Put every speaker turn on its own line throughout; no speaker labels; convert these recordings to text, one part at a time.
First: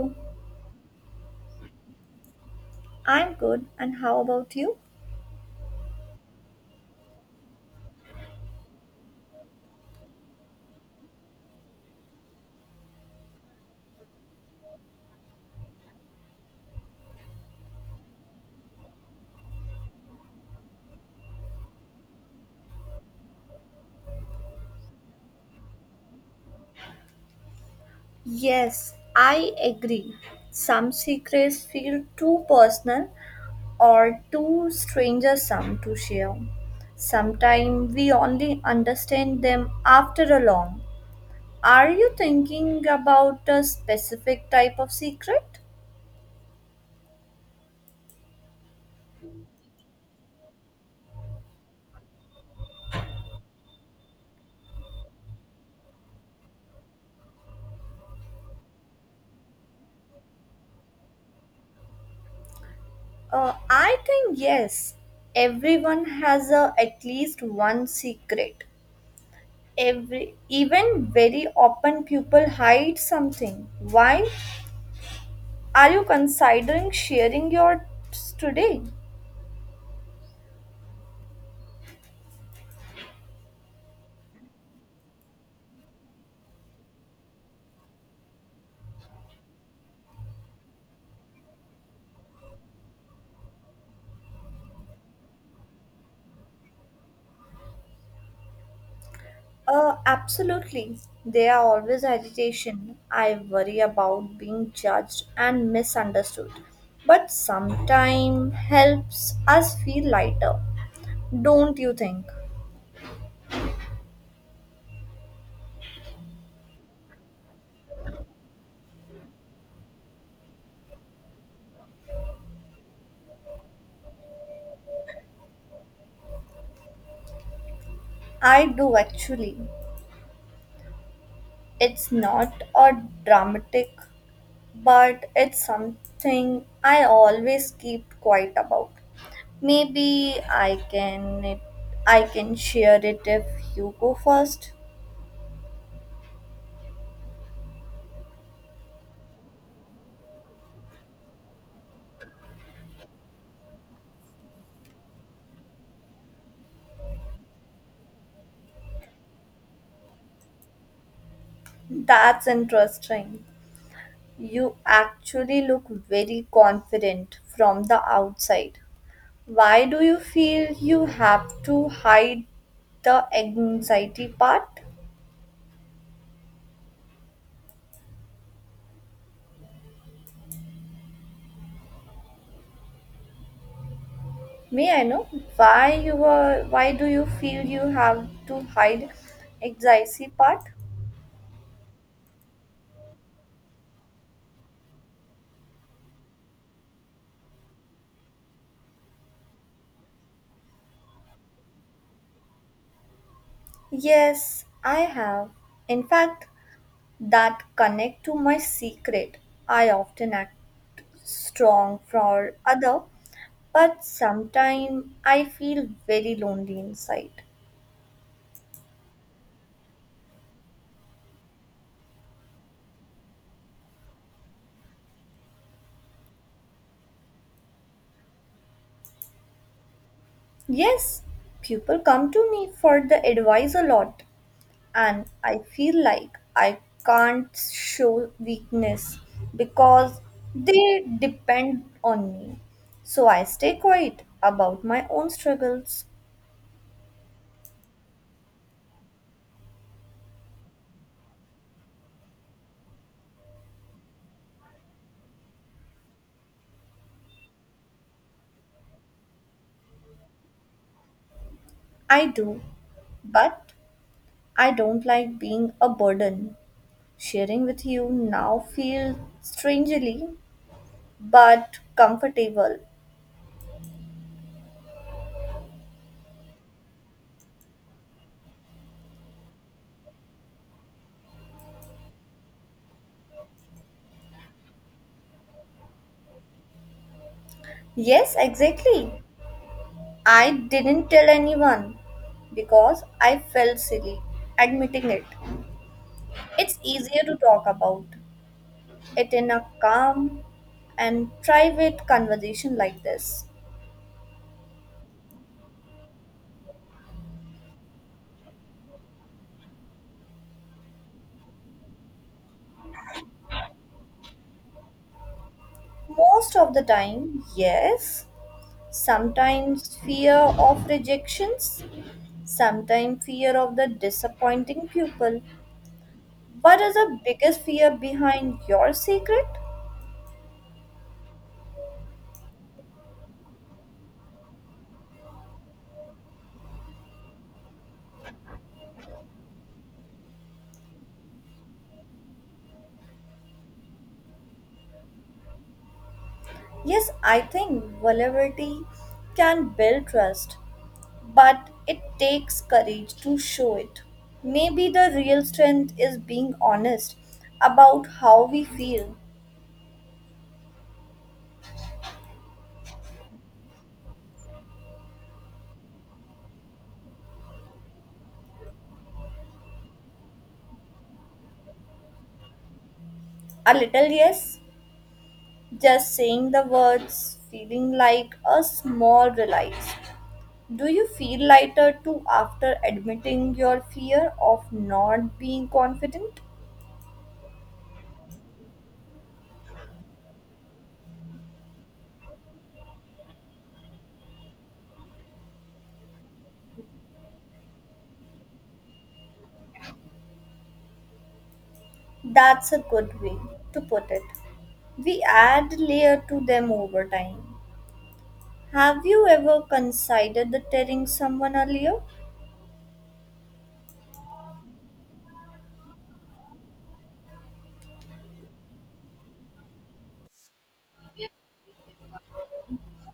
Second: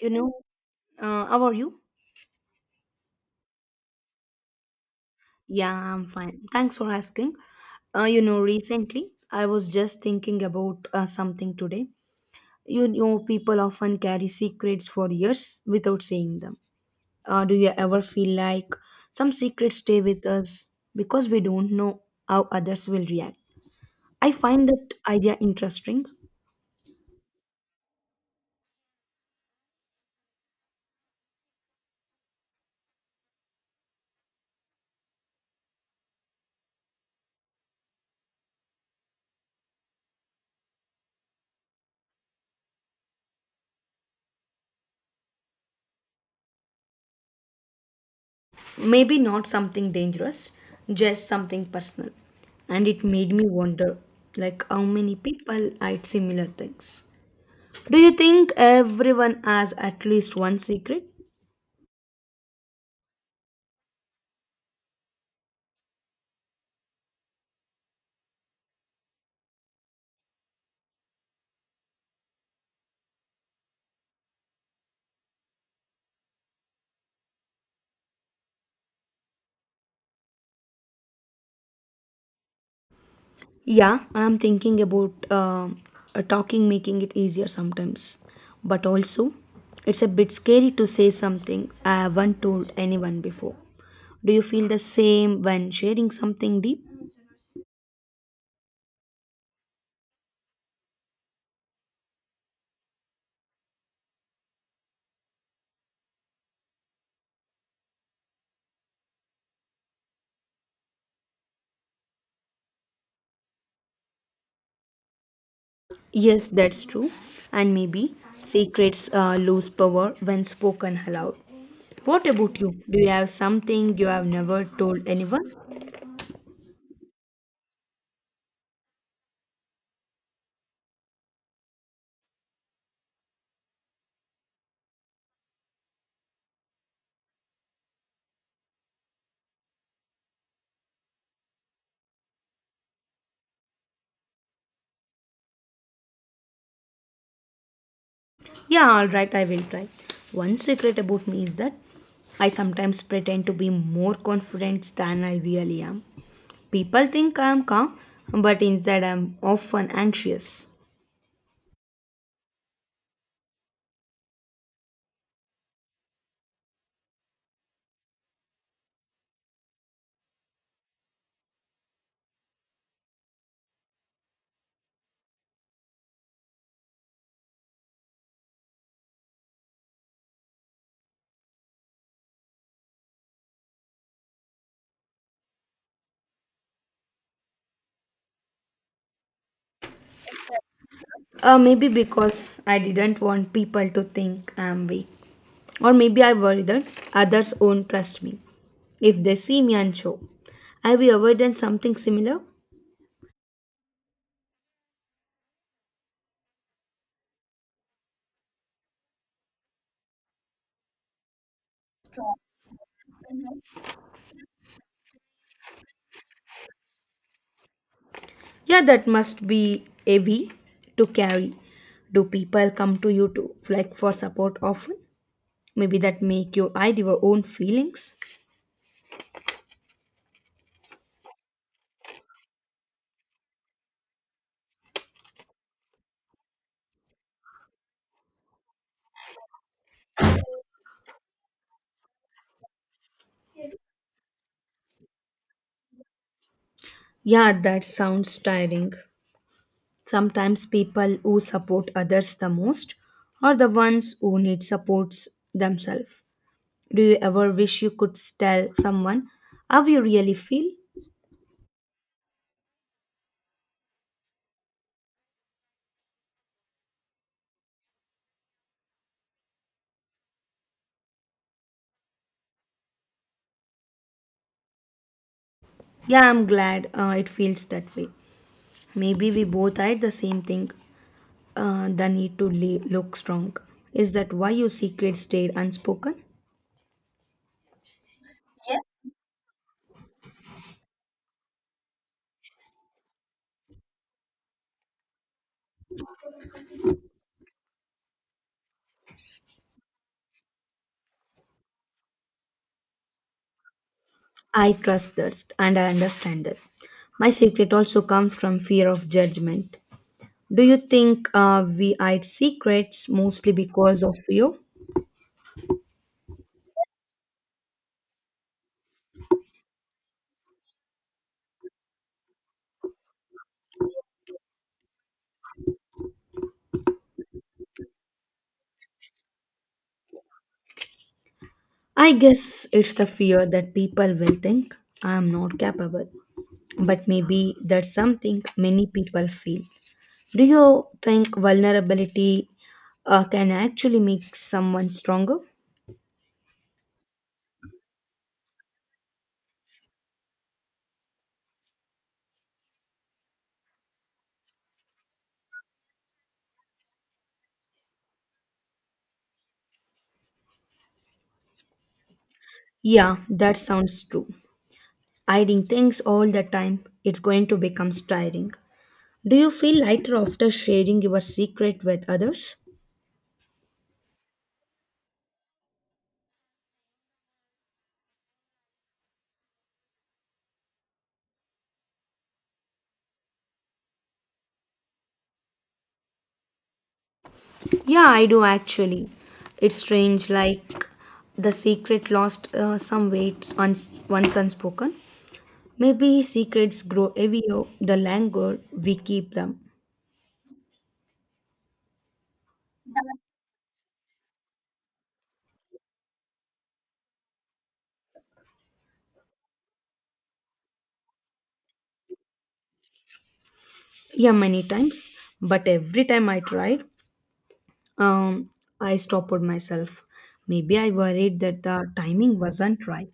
You know, how are you?
I'm good, and how about you?
Yeah, I'm fine. Thanks for asking. Recently I was just thinking about something today. You know, people often carry secrets for years without saying them. Do you ever feel like some secrets stay with us because we don't know how others will react? I find that idea interesting.
Yes, I agree. Some secrets feel too personal or too stranger some to share. Sometimes we only understand them after a long. Are you thinking about a specific type of secret?
Maybe not something dangerous, just something personal. And it made me wonder, like, how many people hide similar things. Do you think everyone has at least one secret?
I think yes. Everyone has at least one secret. Every even very open people hide something. Why? Are you considering sharing yours today?
Yeah, I'm thinking about talking, making it easier sometimes. But also, it's a bit scary to say something I haven't told anyone before. Do you feel the same when sharing something deep?
Absolutely. There are always agitation. I worry about being judged and misunderstood. But sometimes helps us feel lighter. Don't you think?
Yes, that's true. And maybe secrets lose power when spoken aloud. What about you? Do you have something you have never told anyone?
I do actually. It's not a dramatic, but it's something I always keep quiet about. Maybe I can share it if you go first.
Yeah, all right, I will try. One secret about me is that I sometimes pretend to be more confident than I really am. People think I am calm, but inside I am often anxious.
That's interesting. You actually look very confident from the outside. Why do you feel you have to hide the anxiety part? May I know why do you feel you have to hide anxiety part?
Maybe because I didn't want people to think I am weak. Or maybe I worry that others won't trust me if they see me unsure. Have you ever done something similar?
Yes, I have. In fact, that connect to my secret. I often act strong for other, but sometimes I feel very lonely inside.
Yeah, that must be heavy to carry. Do people come to you to like for support often? Maybe that make you hide your own feelings.
Yes, people come to me for the advice a lot, and I feel like I can't show weakness because they depend on me. So I stay quiet about my own struggles.
Yeah, that sounds tiring. Sometimes people who support others the most are the ones who need supports themselves. Do you ever wish you could tell someone how you really feel?
I do, but I don't like being a burden. Sharing with you now feel strangely but comfortable.
Yeah, I'm glad it feels that way. Maybe we both hide the same thing. The need to lay, look strong. Is that why your secret stayed unspoken?
Yes, exactly. I didn't tell anyone because I felt silly admitting it. It's easier to talk about it in a calm and private conversation like this.
I trust that and I understand that. My secret also comes from fear of judgment. Do you think we hide secrets mostly because of fear?
Most of the time, yes. Sometimes fear of rejections, sometimes fear of the disappointing people, what is the biggest fear behind your secret?
I guess it's the fear that people will think I am not capable. But maybe that's something many people feel. Do you think vulnerability can actually make someone stronger?
Yes, I think vulnerability can build trust, but it takes courage to show it. Maybe the real strength is being honest about how we feel.
Yeah, that sounds true. Hiding things all the time, it's going to become tiring. Do you feel lighter after sharing your secret with others?
A little yes, just saying the words, feeling like a small relief. Do you feel lighter too after admitting your fear of not being confident?
Yeah, I do actually. It's strange, like the secret lost some weight once unspoken. Maybe secrets grow heavier the longer we keep them.
That's a good way to put it. We add layer to them over time. Have you ever considered the telling someone earlier?
Yeah, many times, but every time I tried, um, I stopped myself. Maybe I worried that the timing wasn't right.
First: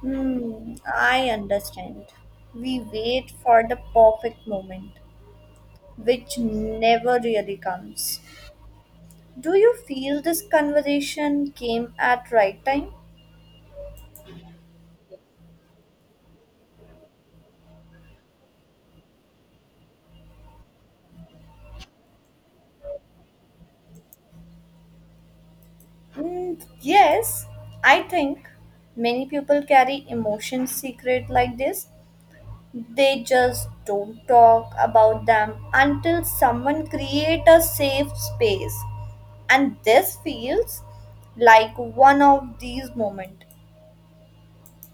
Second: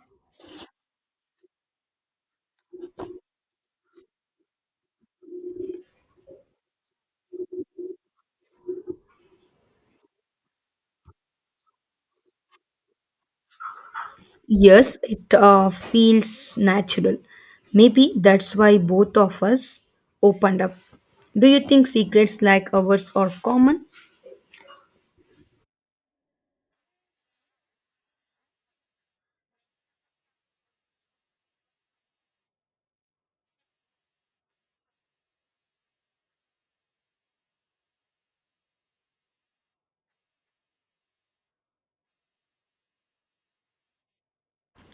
I understand. We wait for the perfect moment, which never really comes. Do you feel this conversation came at right time?
Yes, it feels natural. Maybe that's why both of us opened up. Do you think secrets like ours are common?
Mm, yes, I think many people carry emotions secret like this. They just don't talk about them until someone create a safe space. And this feels like one of these moments.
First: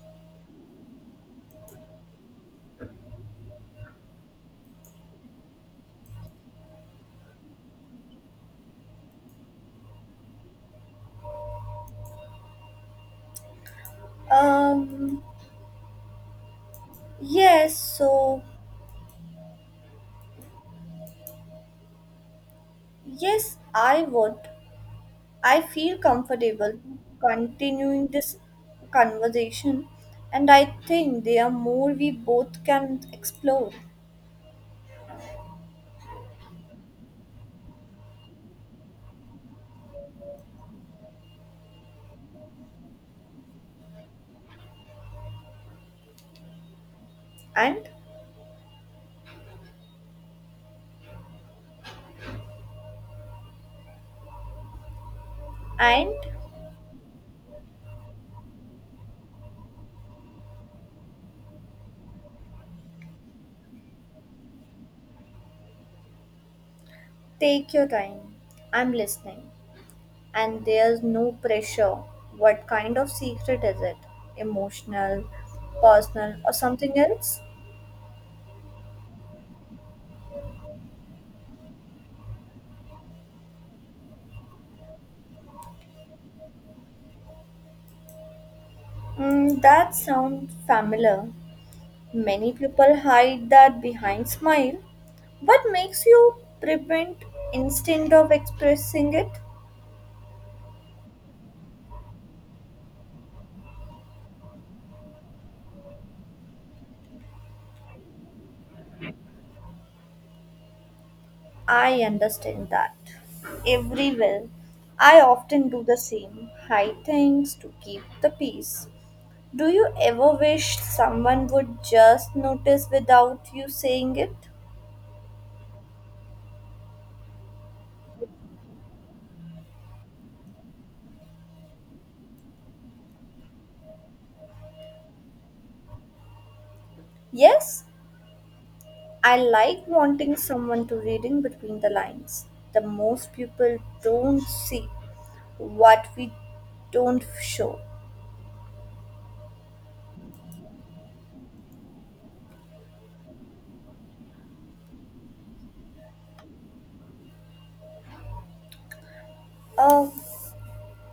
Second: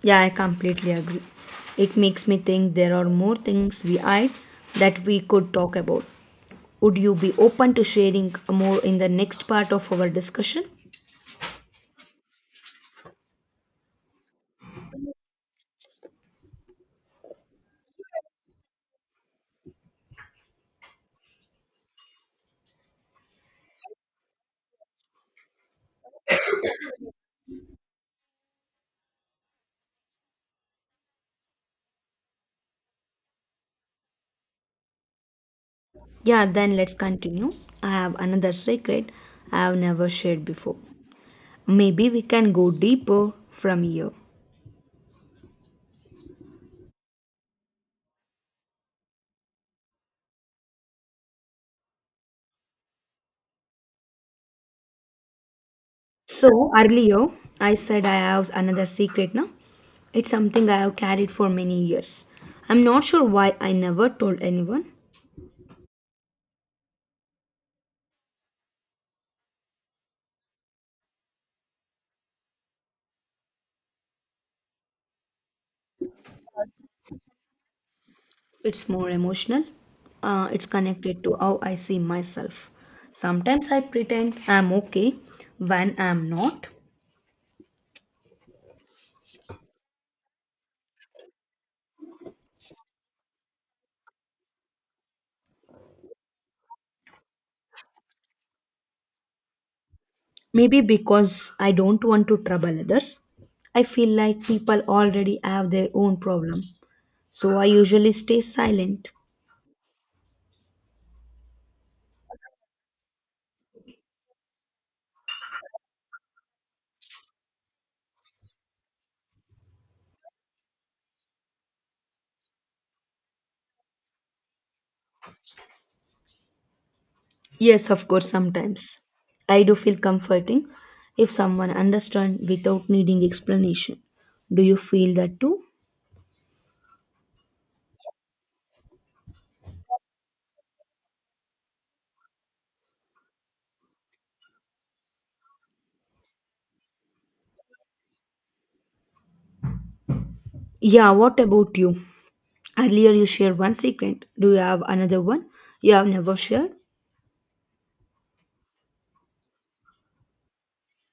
Yeah, I completely agree. It makes me think there are more things we hide that we could talk about. Would you be open to sharing more in the next part of our discussion?
Um, yes, I would. I feel comfortable continuing this conversation, and I think there are more we both can explore.
Yeah, then let's continue. I have another secret I have never shared before. Maybe we can go deeper from here.
And and
So earlier, I said I have another secret now. It's something I have carried for many years. I'm not sure why I never told anyone.
Take your time. I'm listening. And there's no pressure. What kind of secret is it? Emotional, personal, or something else?
It's more emotional. It's connected to how I see myself. Sometimes I pretend I'm okay when I'm not.
Mm, that sounds familiar. Many people hide that behind smile. What makes you prevent instinct of expressing it?
Maybe because I don't want to trouble others. I feel like people already have their own problem. So I usually stay silent.
I understand that. Everywhere. I often do the same. Hide things to keep the peace. Do you ever wish someone would just notice without you saying it?
Yes, of course, sometimes. I do feel comforting if someone understands without needing explanation. Do you feel that too?
Yes, I like wanting someone to reading between the lines. The most people don't see what we don't show.
Yeah, what about you? Earlier you shared one secret. Do you have another one you have never shared?
Uh,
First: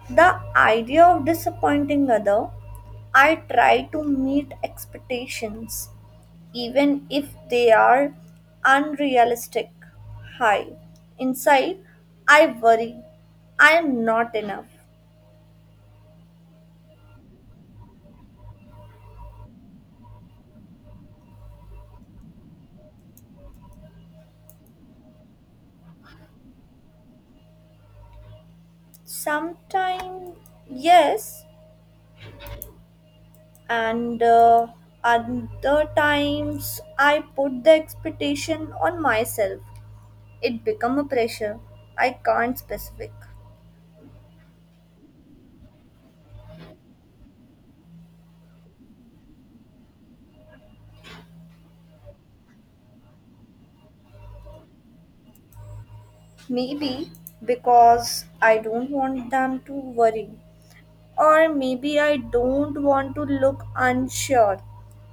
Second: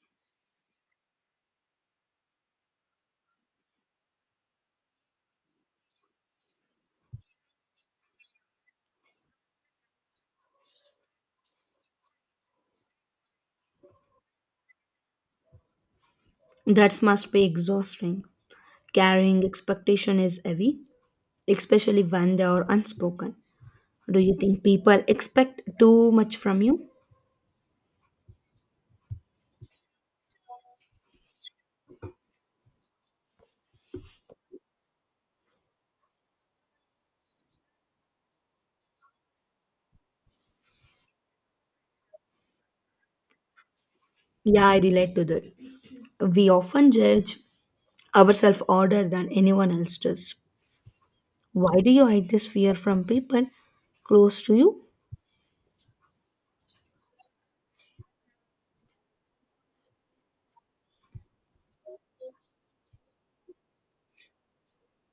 the idea of disappointing other, I try to meet expectations even if they are unrealistic. High inside, I worry I am not enough.
That must be exhausting. Carrying expectation is heavy, especially when they are unspoken. Do you think people expect too much from you?
Sometimes, yes, and other times I put the expectation on myself, it become a pressure I can't specific.
Yeah, I relate to that. We often judge ourselves harder than anyone else does. Why do you hide this fear from people close to you?
Maybe because I don't want them to worry, or maybe I don't want to look unsure.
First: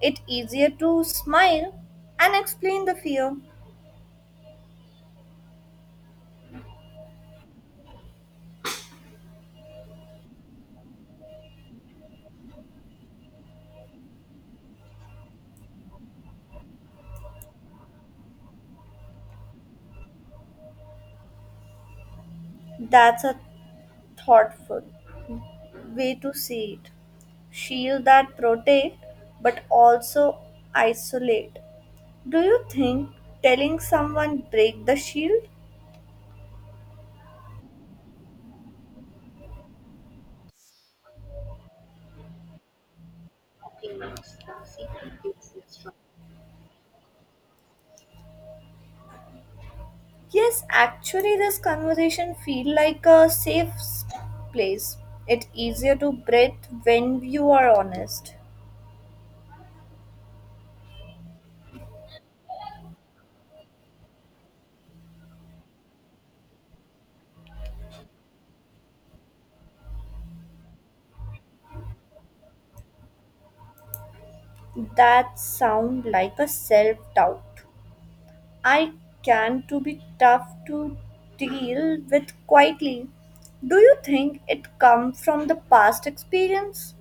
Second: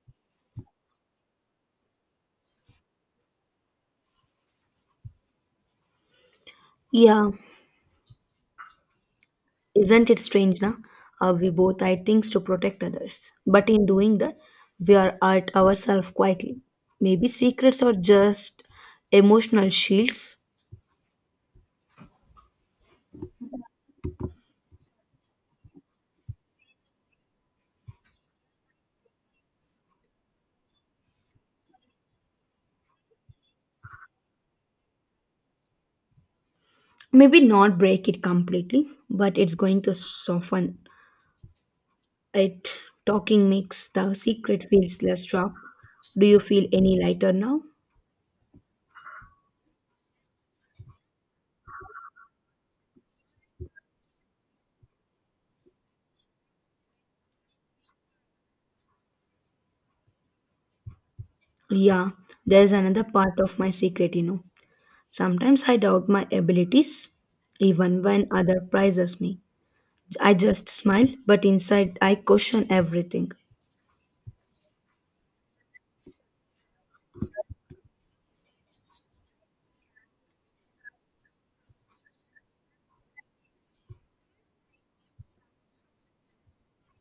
It easier to smile and explain the fear.
Yeah, isn't it strange, na? We both hide things to protect others. But in doing that, we are at ourselves quietly. Maybe secrets are just emotional shields.
That's a thoughtful way to see it. Shield that protect but also isolate. Do you think telling someone break the shield?
Maybe not break it completely, but it's going to soften it. Talking makes the secret feels less sharp. Do you feel any lighter now?
Yes, actually this conversation feel like a safe s- place. It's easier to breathe when you are honest.
Yeah, there's another part of my secret, you know. Sometimes I doubt my abilities, even when other prizes me. I just smile, but inside I question everything.
That sound like a self-doubt. I can to be tough to deal with quietly. Do you think it come from the past experience?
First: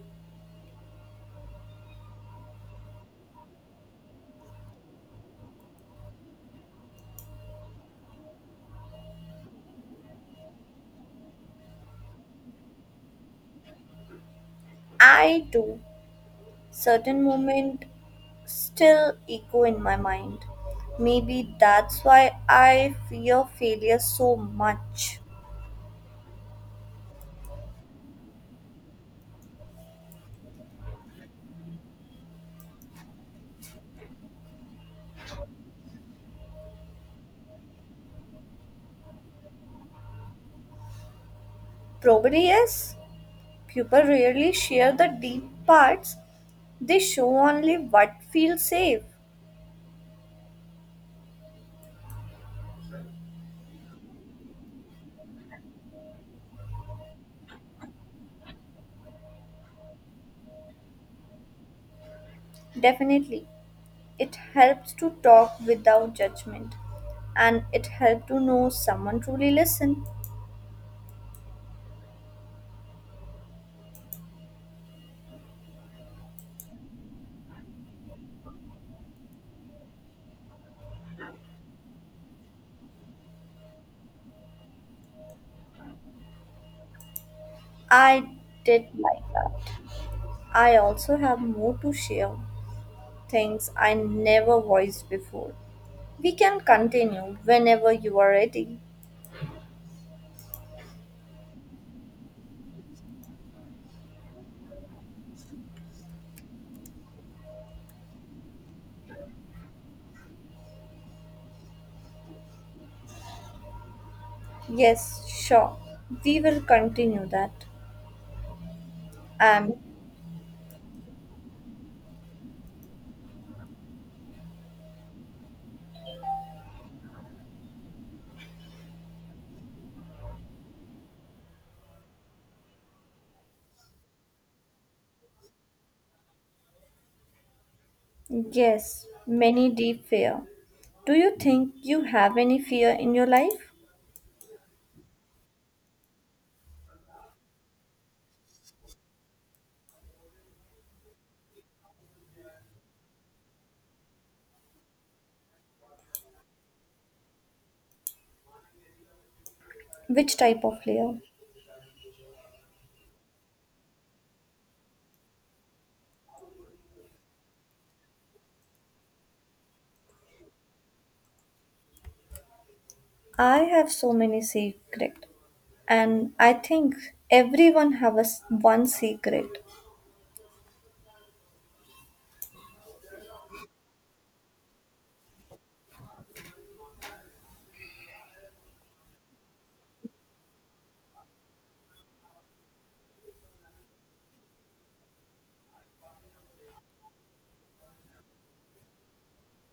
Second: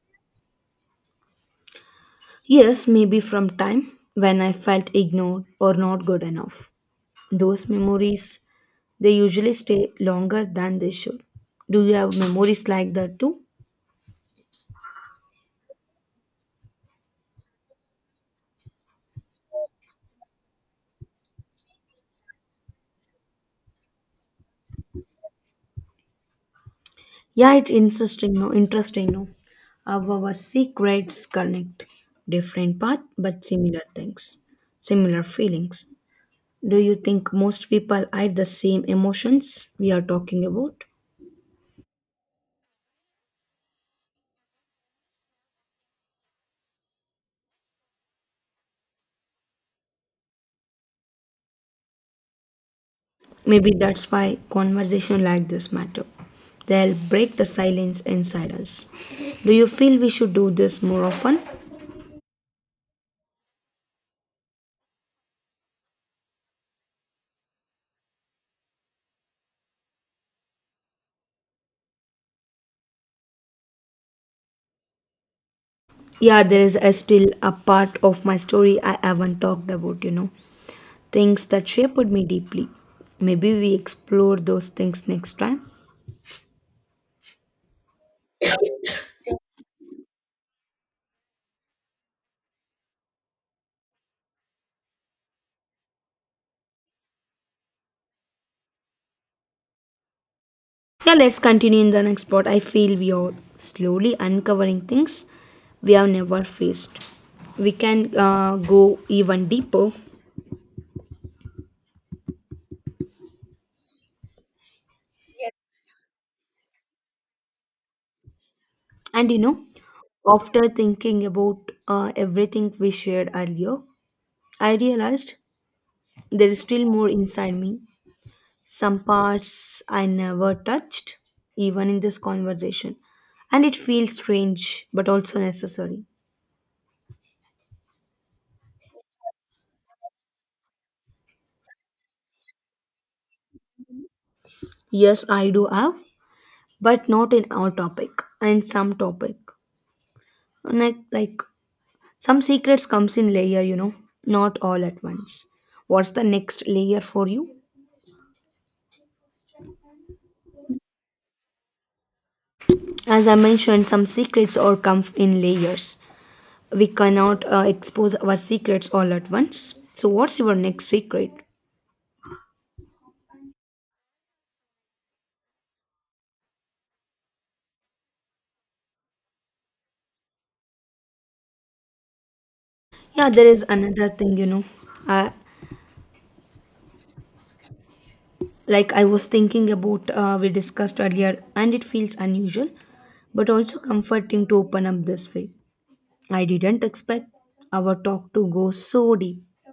Yes, maybe from time when I felt ignored or not good enough. Those memories, they usually stay longer than they should. Do you have memories like that too?
I do. Certain moment still echo in my mind. Maybe that's why I fear failure so much.
Yeah, it's interesting, no? Interesting, no? How our secrets connect different path but similar things, similar feelings. Do you think most people have the same emotions we are talking about?
Probably yes. People rarely share the deep parts, they show only what feels safe.
Maybe that's why conversation like this matter. They'll break the silence inside us. Do you feel we should do this more often?
Definitely, it helps to talk without judgment and it helps to know someone truly listen.
Yeah, there is a still a part of my story I haven't talked about, you know. Things that shaped me deeply. Maybe we explore those things next time.
I did like that. I also have more to share, things I never voiced before. We can continue whenever you are ready.
Yeah, let's continue in the next part. I feel we are slowly uncovering things we have never faced. We can go even deeper.
Yes, sure. We will continue that.
And you know,
And
after thinking about everything we shared earlier, I realized there is still more inside me, some parts I never touched, even in this conversation. And it feels strange, but also necessary.
yes, many deep fear. Do you think you have any fear in your life?
Yes, I do have, but not in our topic, and some topic. Like some secrets comes in layer, you know, not all at once. What's the next layer for you?
Which type of fear?
As I mentioned, some secrets all come in layers. We cannot expose our secrets all at once, so what's your next secret?
I have so many secret, and I think everyone have a s- one secret.
Yeah, there is another thing, you know, uh, like I was thinking about we discussed earlier and it feels unusual but also comforting to open up this way. I didn't expect our talk to go so deep.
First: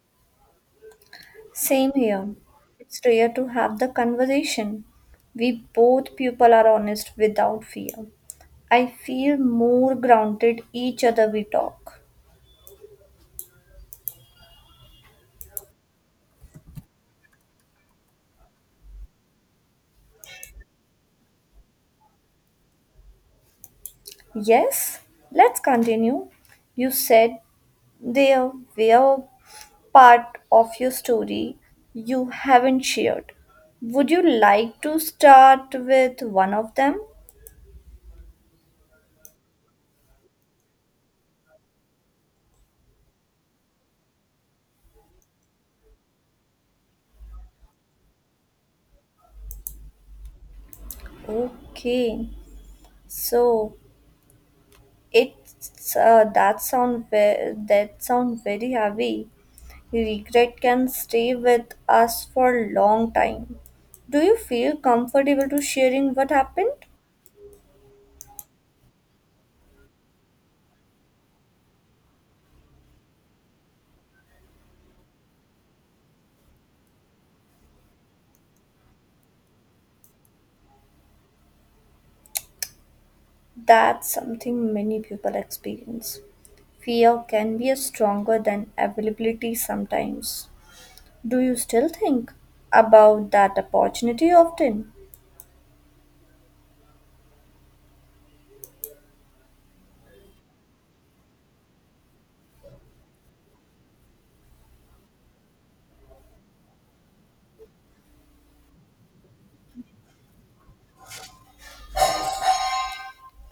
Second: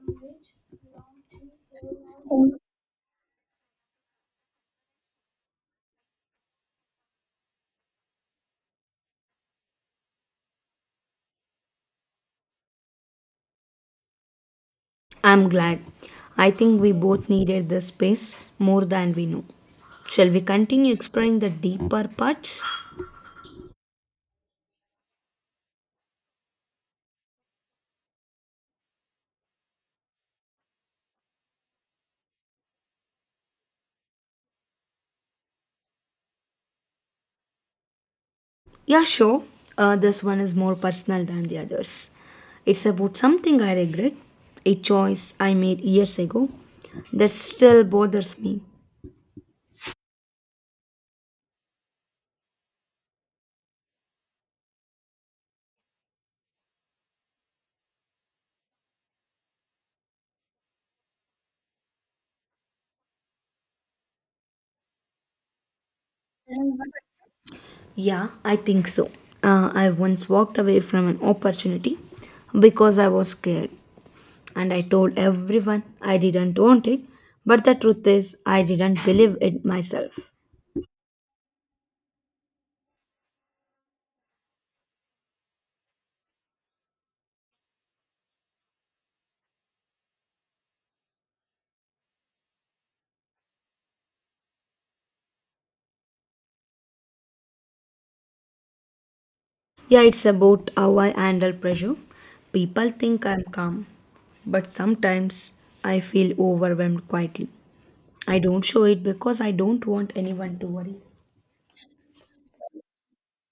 Same here. It's rare to have the conversation. We both people are honest without fear. I feel more grounded each other we talk.
I'm glad. I think we both needed this space more than we know. Shall we continue exploring the deeper parts?
Yes, let's continue. You said there were part of your story you haven't shared. Would you like to start with one of them?
Yeah, sure. This one is more personal than the others. It's about something I regret, a choice I made years ago that still bothers me.
Okay. So it's that sound ve- that sound very heavy. Regret can stay with us for a long time. Do you feel comfortable to sharing what happened?
Yeah, I think so. I once walked away from an opportunity because I was scared. And I told everyone I didn't want it, but the truth is, I didn't believe it myself.
That's something many people experience. Fear can be stronger than availability sometimes. Do you still think about that opportunity often?
Yeah, it's about how I handle pressure. People think I'm calm, but sometimes I feel overwhelmed quietly. I don't show it because I don't want anyone to worry.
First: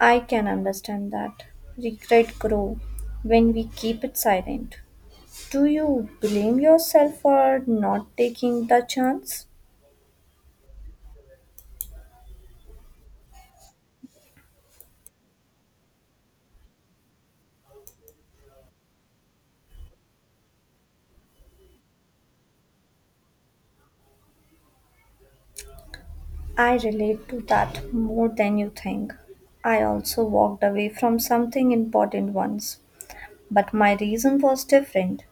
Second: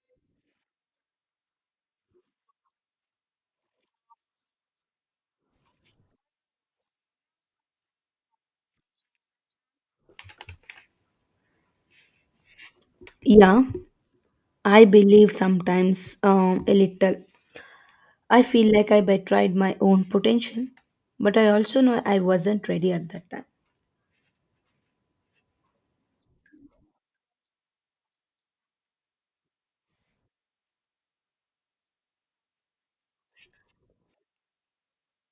I can understand that. Regret grow when we keep it silent. Do you blame yourself for not taking the chance?
Yeah, I believe sometimes a little I feel like I betrayed my own potential, but I also know I wasn't ready at that time.
I relate to that more than you think. I also walked away from something important once, but my reason was different.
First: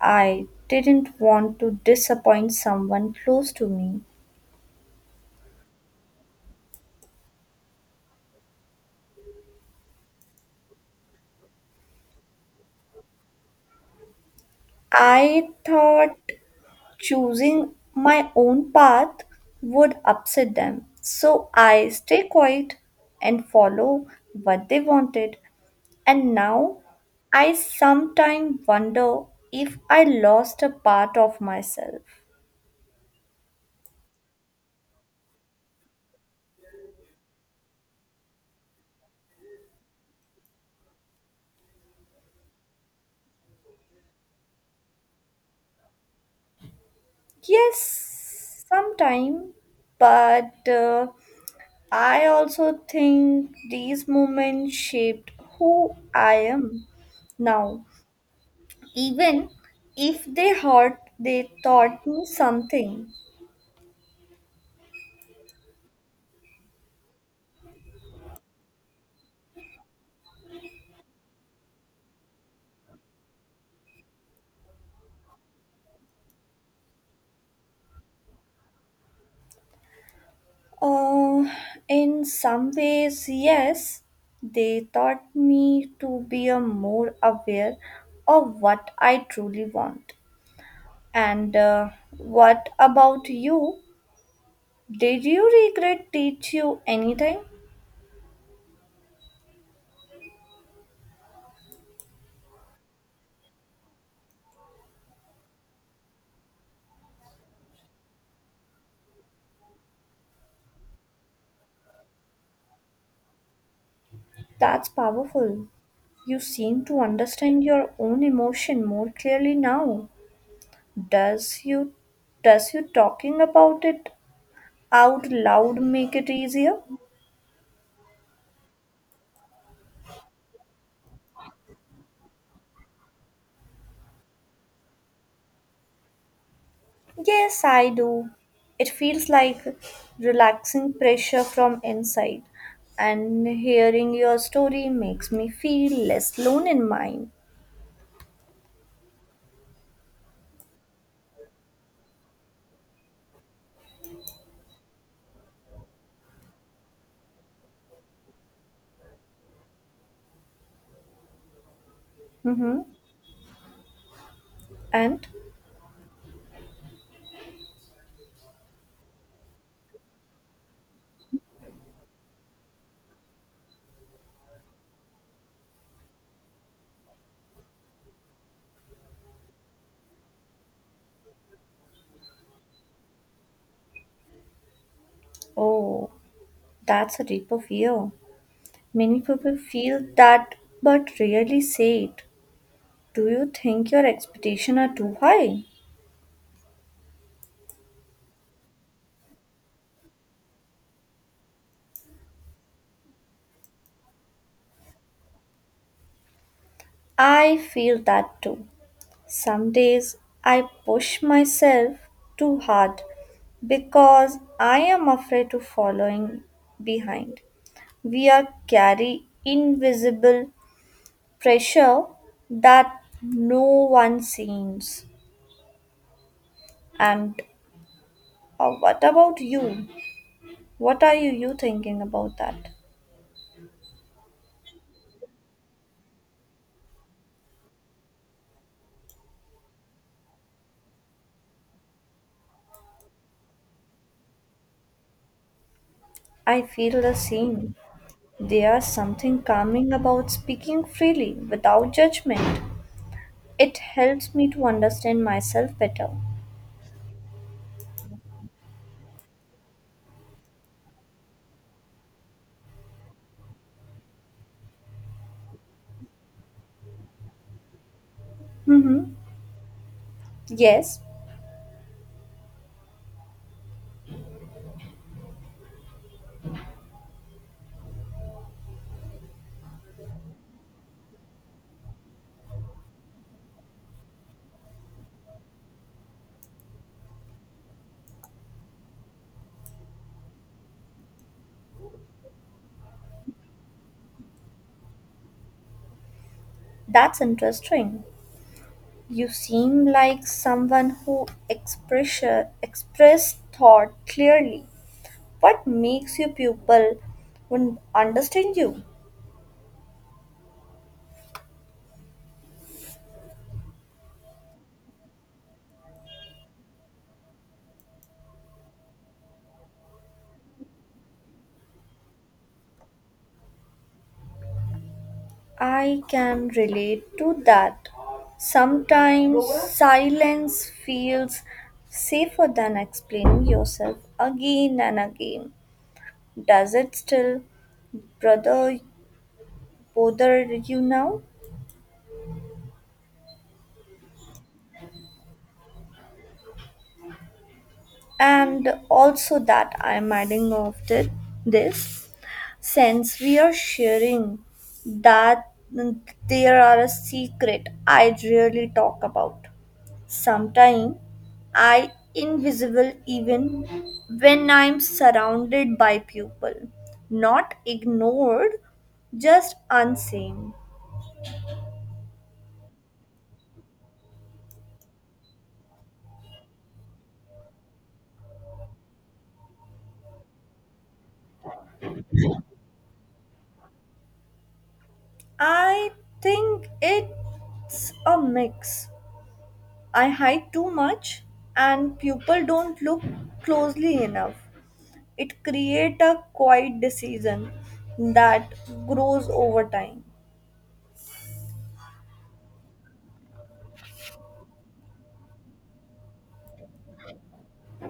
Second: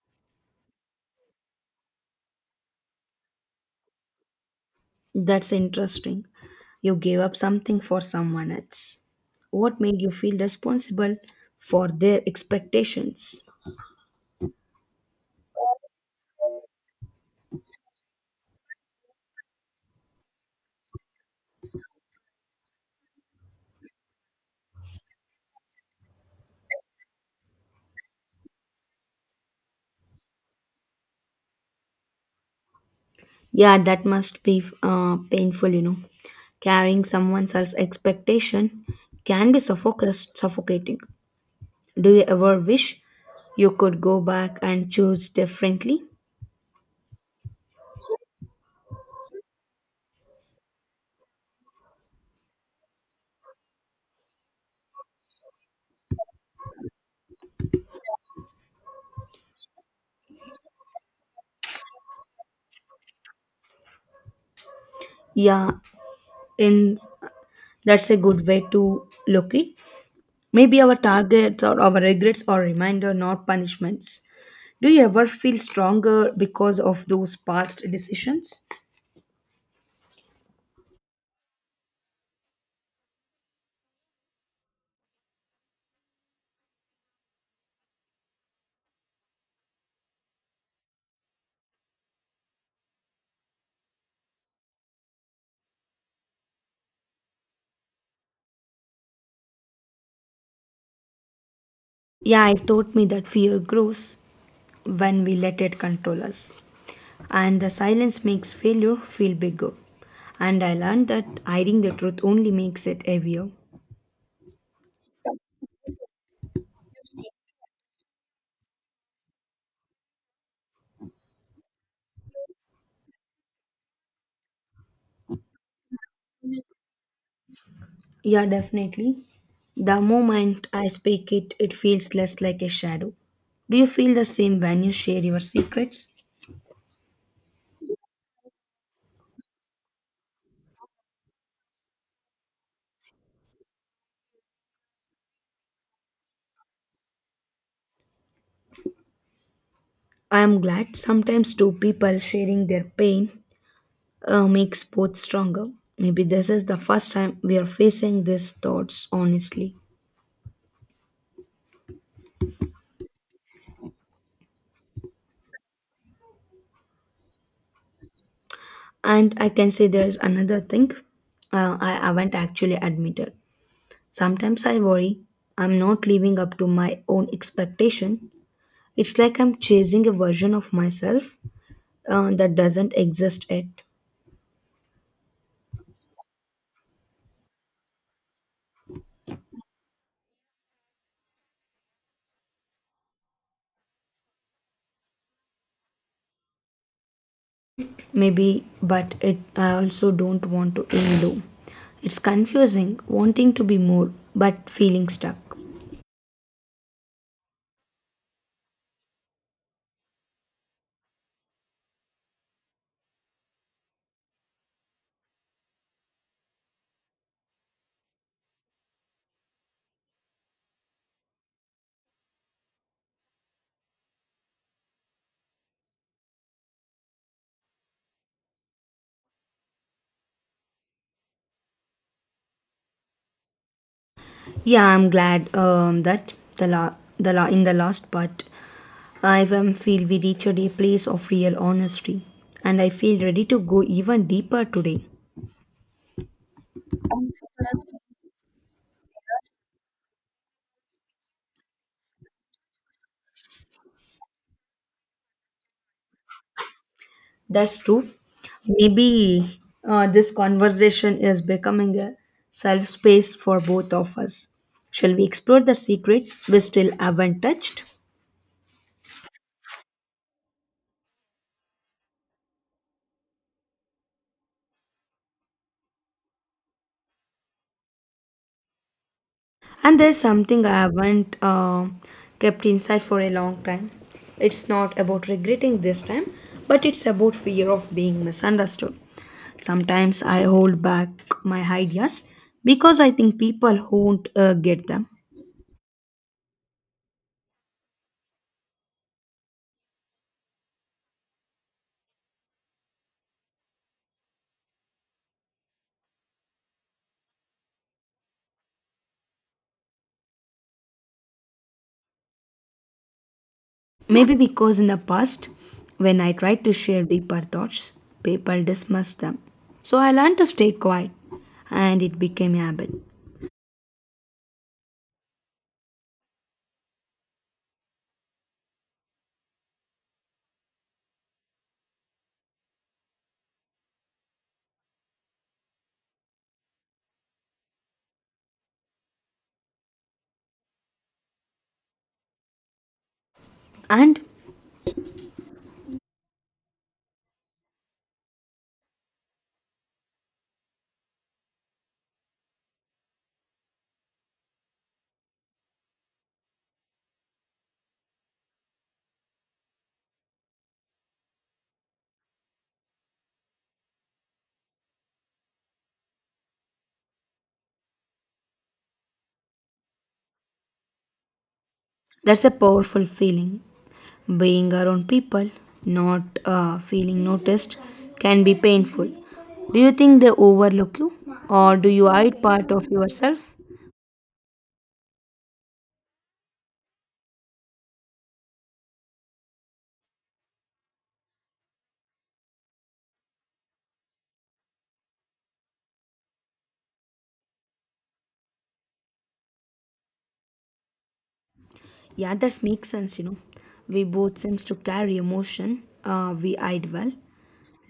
I didn't want to disappoint someone close to me.
That's interesting. You gave up something for someone else. What made you feel responsible for their expectations?
I thought choosing my own path would upset them. So I stay quiet and follow what they wanted. And now I sometimes wonder if I lost a part of myself.
Yeah, that must be painful, you know. Carrying someone else's expectation can be suffocating. Do you ever wish you could go back and choose differently?
Yes, sometime, but I also think these moments shaped who I am now. Even if they hurt, they taught me something.
Yeah, in That's a good way to look it. Maybe our targets or our regrets are reminder, not punishments. Do you ever feel stronger because of those past decisions?
Uh, in some ways, yes, they taught me to be a more aware of what I truly want. And what about you? Did you regret teach you anything?
Yeah, it taught me that fear grows when we let it control us. And the silence makes failure feel bigger. And I learned that hiding the truth only makes it heavier.
That's powerful. You seem to understand your own emotion more clearly now. Does you does you talking about it out loud make it easier?
Yeah, definitely. The moment I speak it, it feels less like a shadow. Do you feel the same when you share your secrets?
Yes, I do. It feels like relaxing pressure from inside, and hearing your story makes me feel less alone in mine.
I am glad sometimes two people sharing their pain makes both stronger. Maybe this is the first time we are facing these thoughts honestly.
Mm-hmm. And
And I can say there is another thing I haven't actually admitted. Sometimes I worry I'm not living up to my own expectation. It's like I'm chasing a version of myself that doesn't exist yet.
oh, that's a deeper fear. Many people feel that but rarely say it. Do you think your expectations are too high?
Maybe, but it I also don't want to aim low. It's confusing, wanting to be more, but feeling stuck.
I feel that too. Some days I push myself too hard because I am afraid of following behind. We are carry invisible pressure that no one sees. And what about you? What are you thinking about that?
Yeah, I'm glad that in the last part, I feel we reached a place of real honesty, and I feel ready to go even deeper today.
I feel the same. There's something calming about speaking freely without judgment. It helps me to understand myself better.
That's true. Maybe this conversation is becoming a self space for both of us. Shall we explore the secret we still haven't touched?
Mm-hmm. Yes,
And there's something I haven't kept inside for a long time. It's not about regretting this time, but it's about fear of being misunderstood. Sometimes I hold back my ideas because I think people won't get them.
that's interesting. You seem like someone who express thought clearly. What makes your pupil would understand you?
Maybe because in the past, when I tried to share deeper thoughts, people dismissed them. So I learned to stay quiet and it became a habit.
I can relate to that. Sometimes silence feels safer than explaining yourself again and again. Does it still brother bother you now?
And
And also that I'm adding this since we are sharing that mm, there are a secret I really talk about. Sometimes I invisible even when I'm surrounded by people, not ignored, just unseen.
That's a powerful feeling. Being around people, not feeling noticed, can be painful. Do you think they overlook you, or do you hide part of yourself?
I think it's a mix. I hide too much and people don't look closely enough. It creates a quiet decision that grows over time.
Yeah, that makes sense. You know, we both seems to carry emotion. We hide well.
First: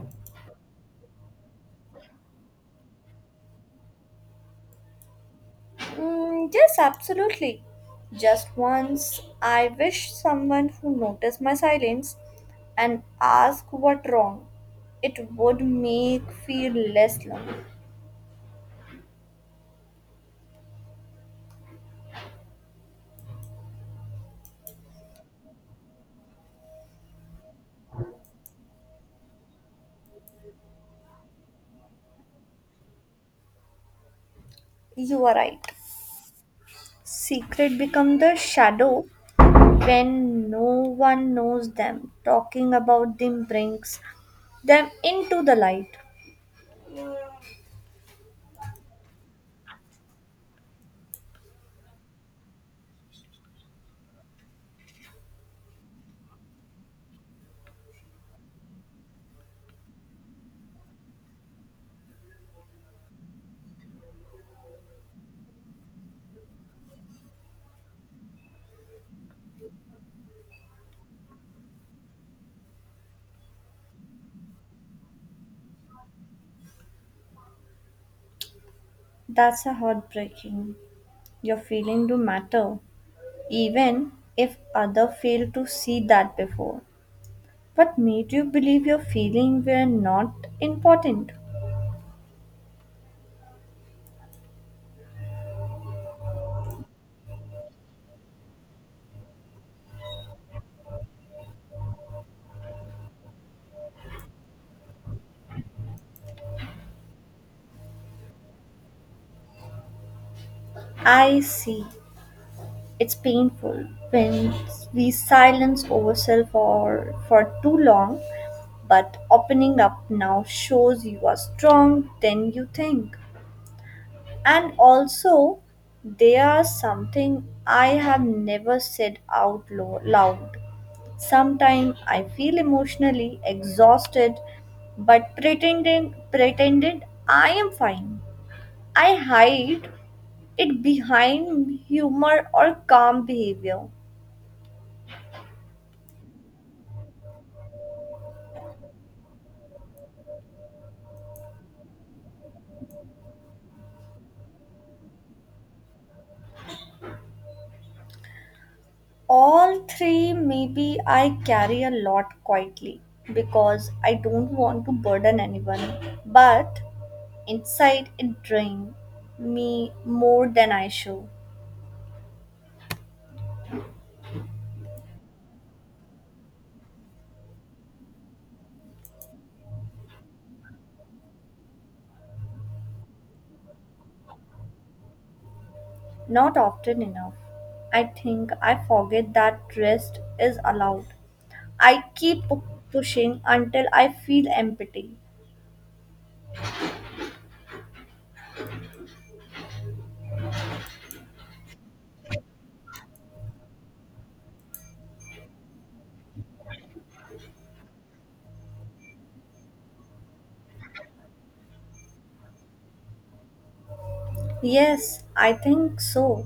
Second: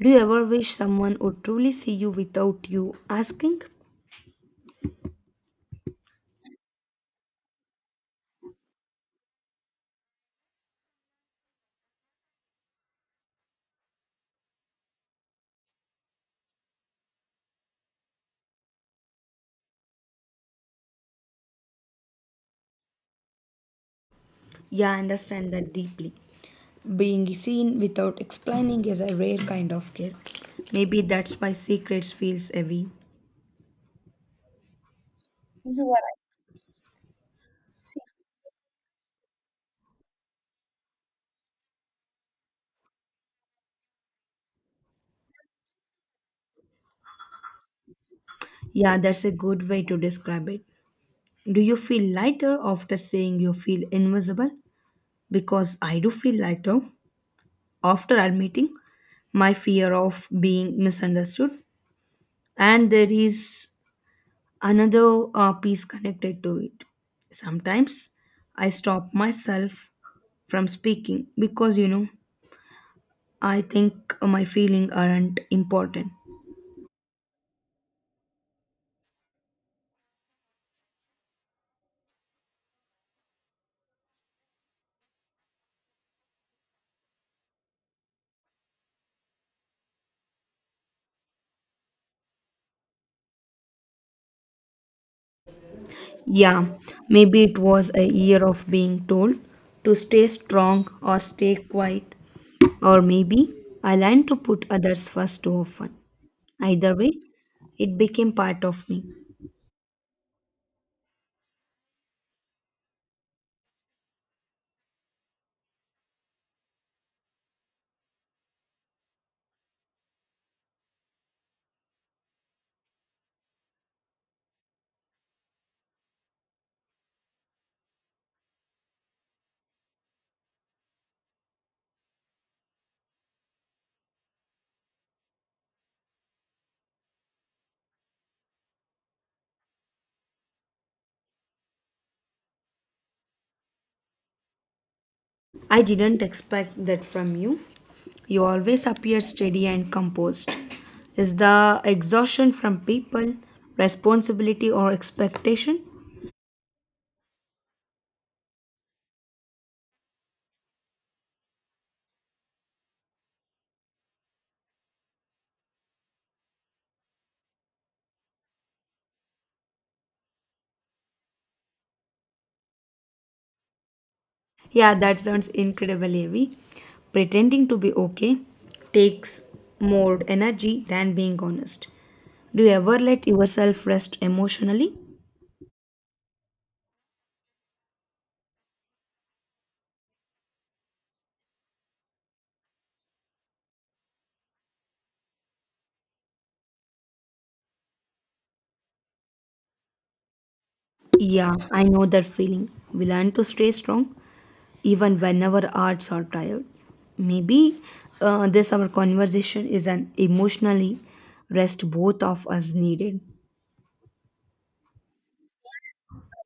Do you ever wish someone would truly see you without you asking?
Mm, yes, absolutely. Just once, I wish someone who noticed my silence and asked what wrong. It would make feel less lonely.
Yeah, I understand that deeply. Being seen without explaining is a rare kind of care. Maybe that's why secrets feels heavy.
You are right. Secret become the shadow when no one knows them. Talking about them brings them into the light.
Yeah, that's a good way to describe it. Do you feel lighter after saying you feel invisible? Because I do feel lighter after admitting my fear of being misunderstood. And there is another piece connected to it. Sometimes I stop myself from speaking because, you know, I think my feelings aren't important.
That's a heartbreaking. Your feeling do matter, even if other fail to see that before. What made you believe your feelings were not important?
Yeah, maybe it was a year of being told to stay strong or stay quiet. Or maybe I learned to put others first too often. Either way, it became part of me.
I see. It's painful when we silence ourselves for too long, but opening up now shows you are strong than you think. And also, there is something I have never said out lo- loud. Sometimes I feel emotionally exhausted, but pretending pretended I am fine. I hide it behind humor or calm behavior.
I didn't expect that from you. You always appear steady and composed. Is the exhaustion from people, responsibility, or expectation?
All three, maybe I carry a lot quietly because I don't want to burden anyone. But inside, it drains me more than I show.
Yeah, that sounds incredibly heavy. Pretending to be okay takes more energy than being honest. Do you ever let yourself rest emotionally?
Not often enough. I think I forget that rest is allowed. I keep pushing until I feel empty.
Yeah, I know that feeling. We learn to stay strong even whenever hearts are tired. Maybe this our conversation is an emotionally rest both of us needed.
Yes, I think so.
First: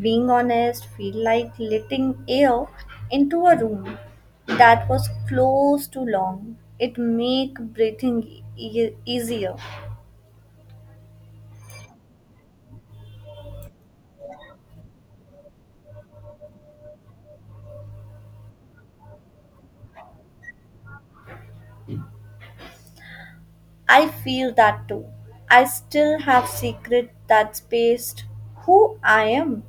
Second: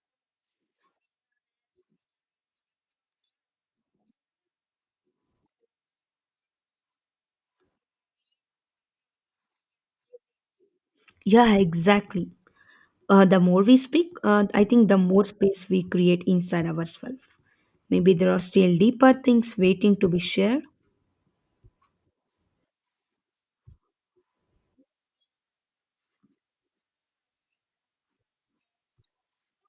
Being honest feel like letting air into a room that was closed too long. It make breathing easier.
Yeah, exactly. The more we speak, I think the more space we create inside ourselves. Maybe there are still deeper things waiting to be shared.
I feel that too. I still have secret that spaced who I am.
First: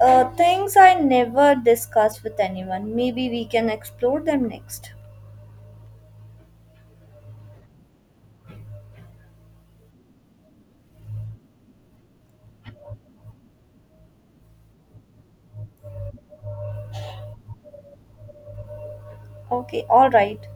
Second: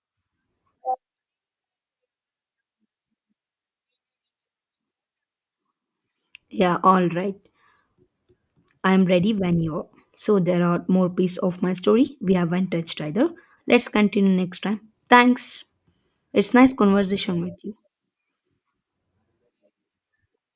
Things I never discuss with anyone. Maybe we can explore them next.
Yeah, all right. I am ready when you are. So there are more pieces of my story we haven't touched either. Let's continue next time. Thanks. It's nice conversation with you.
Okay, all right.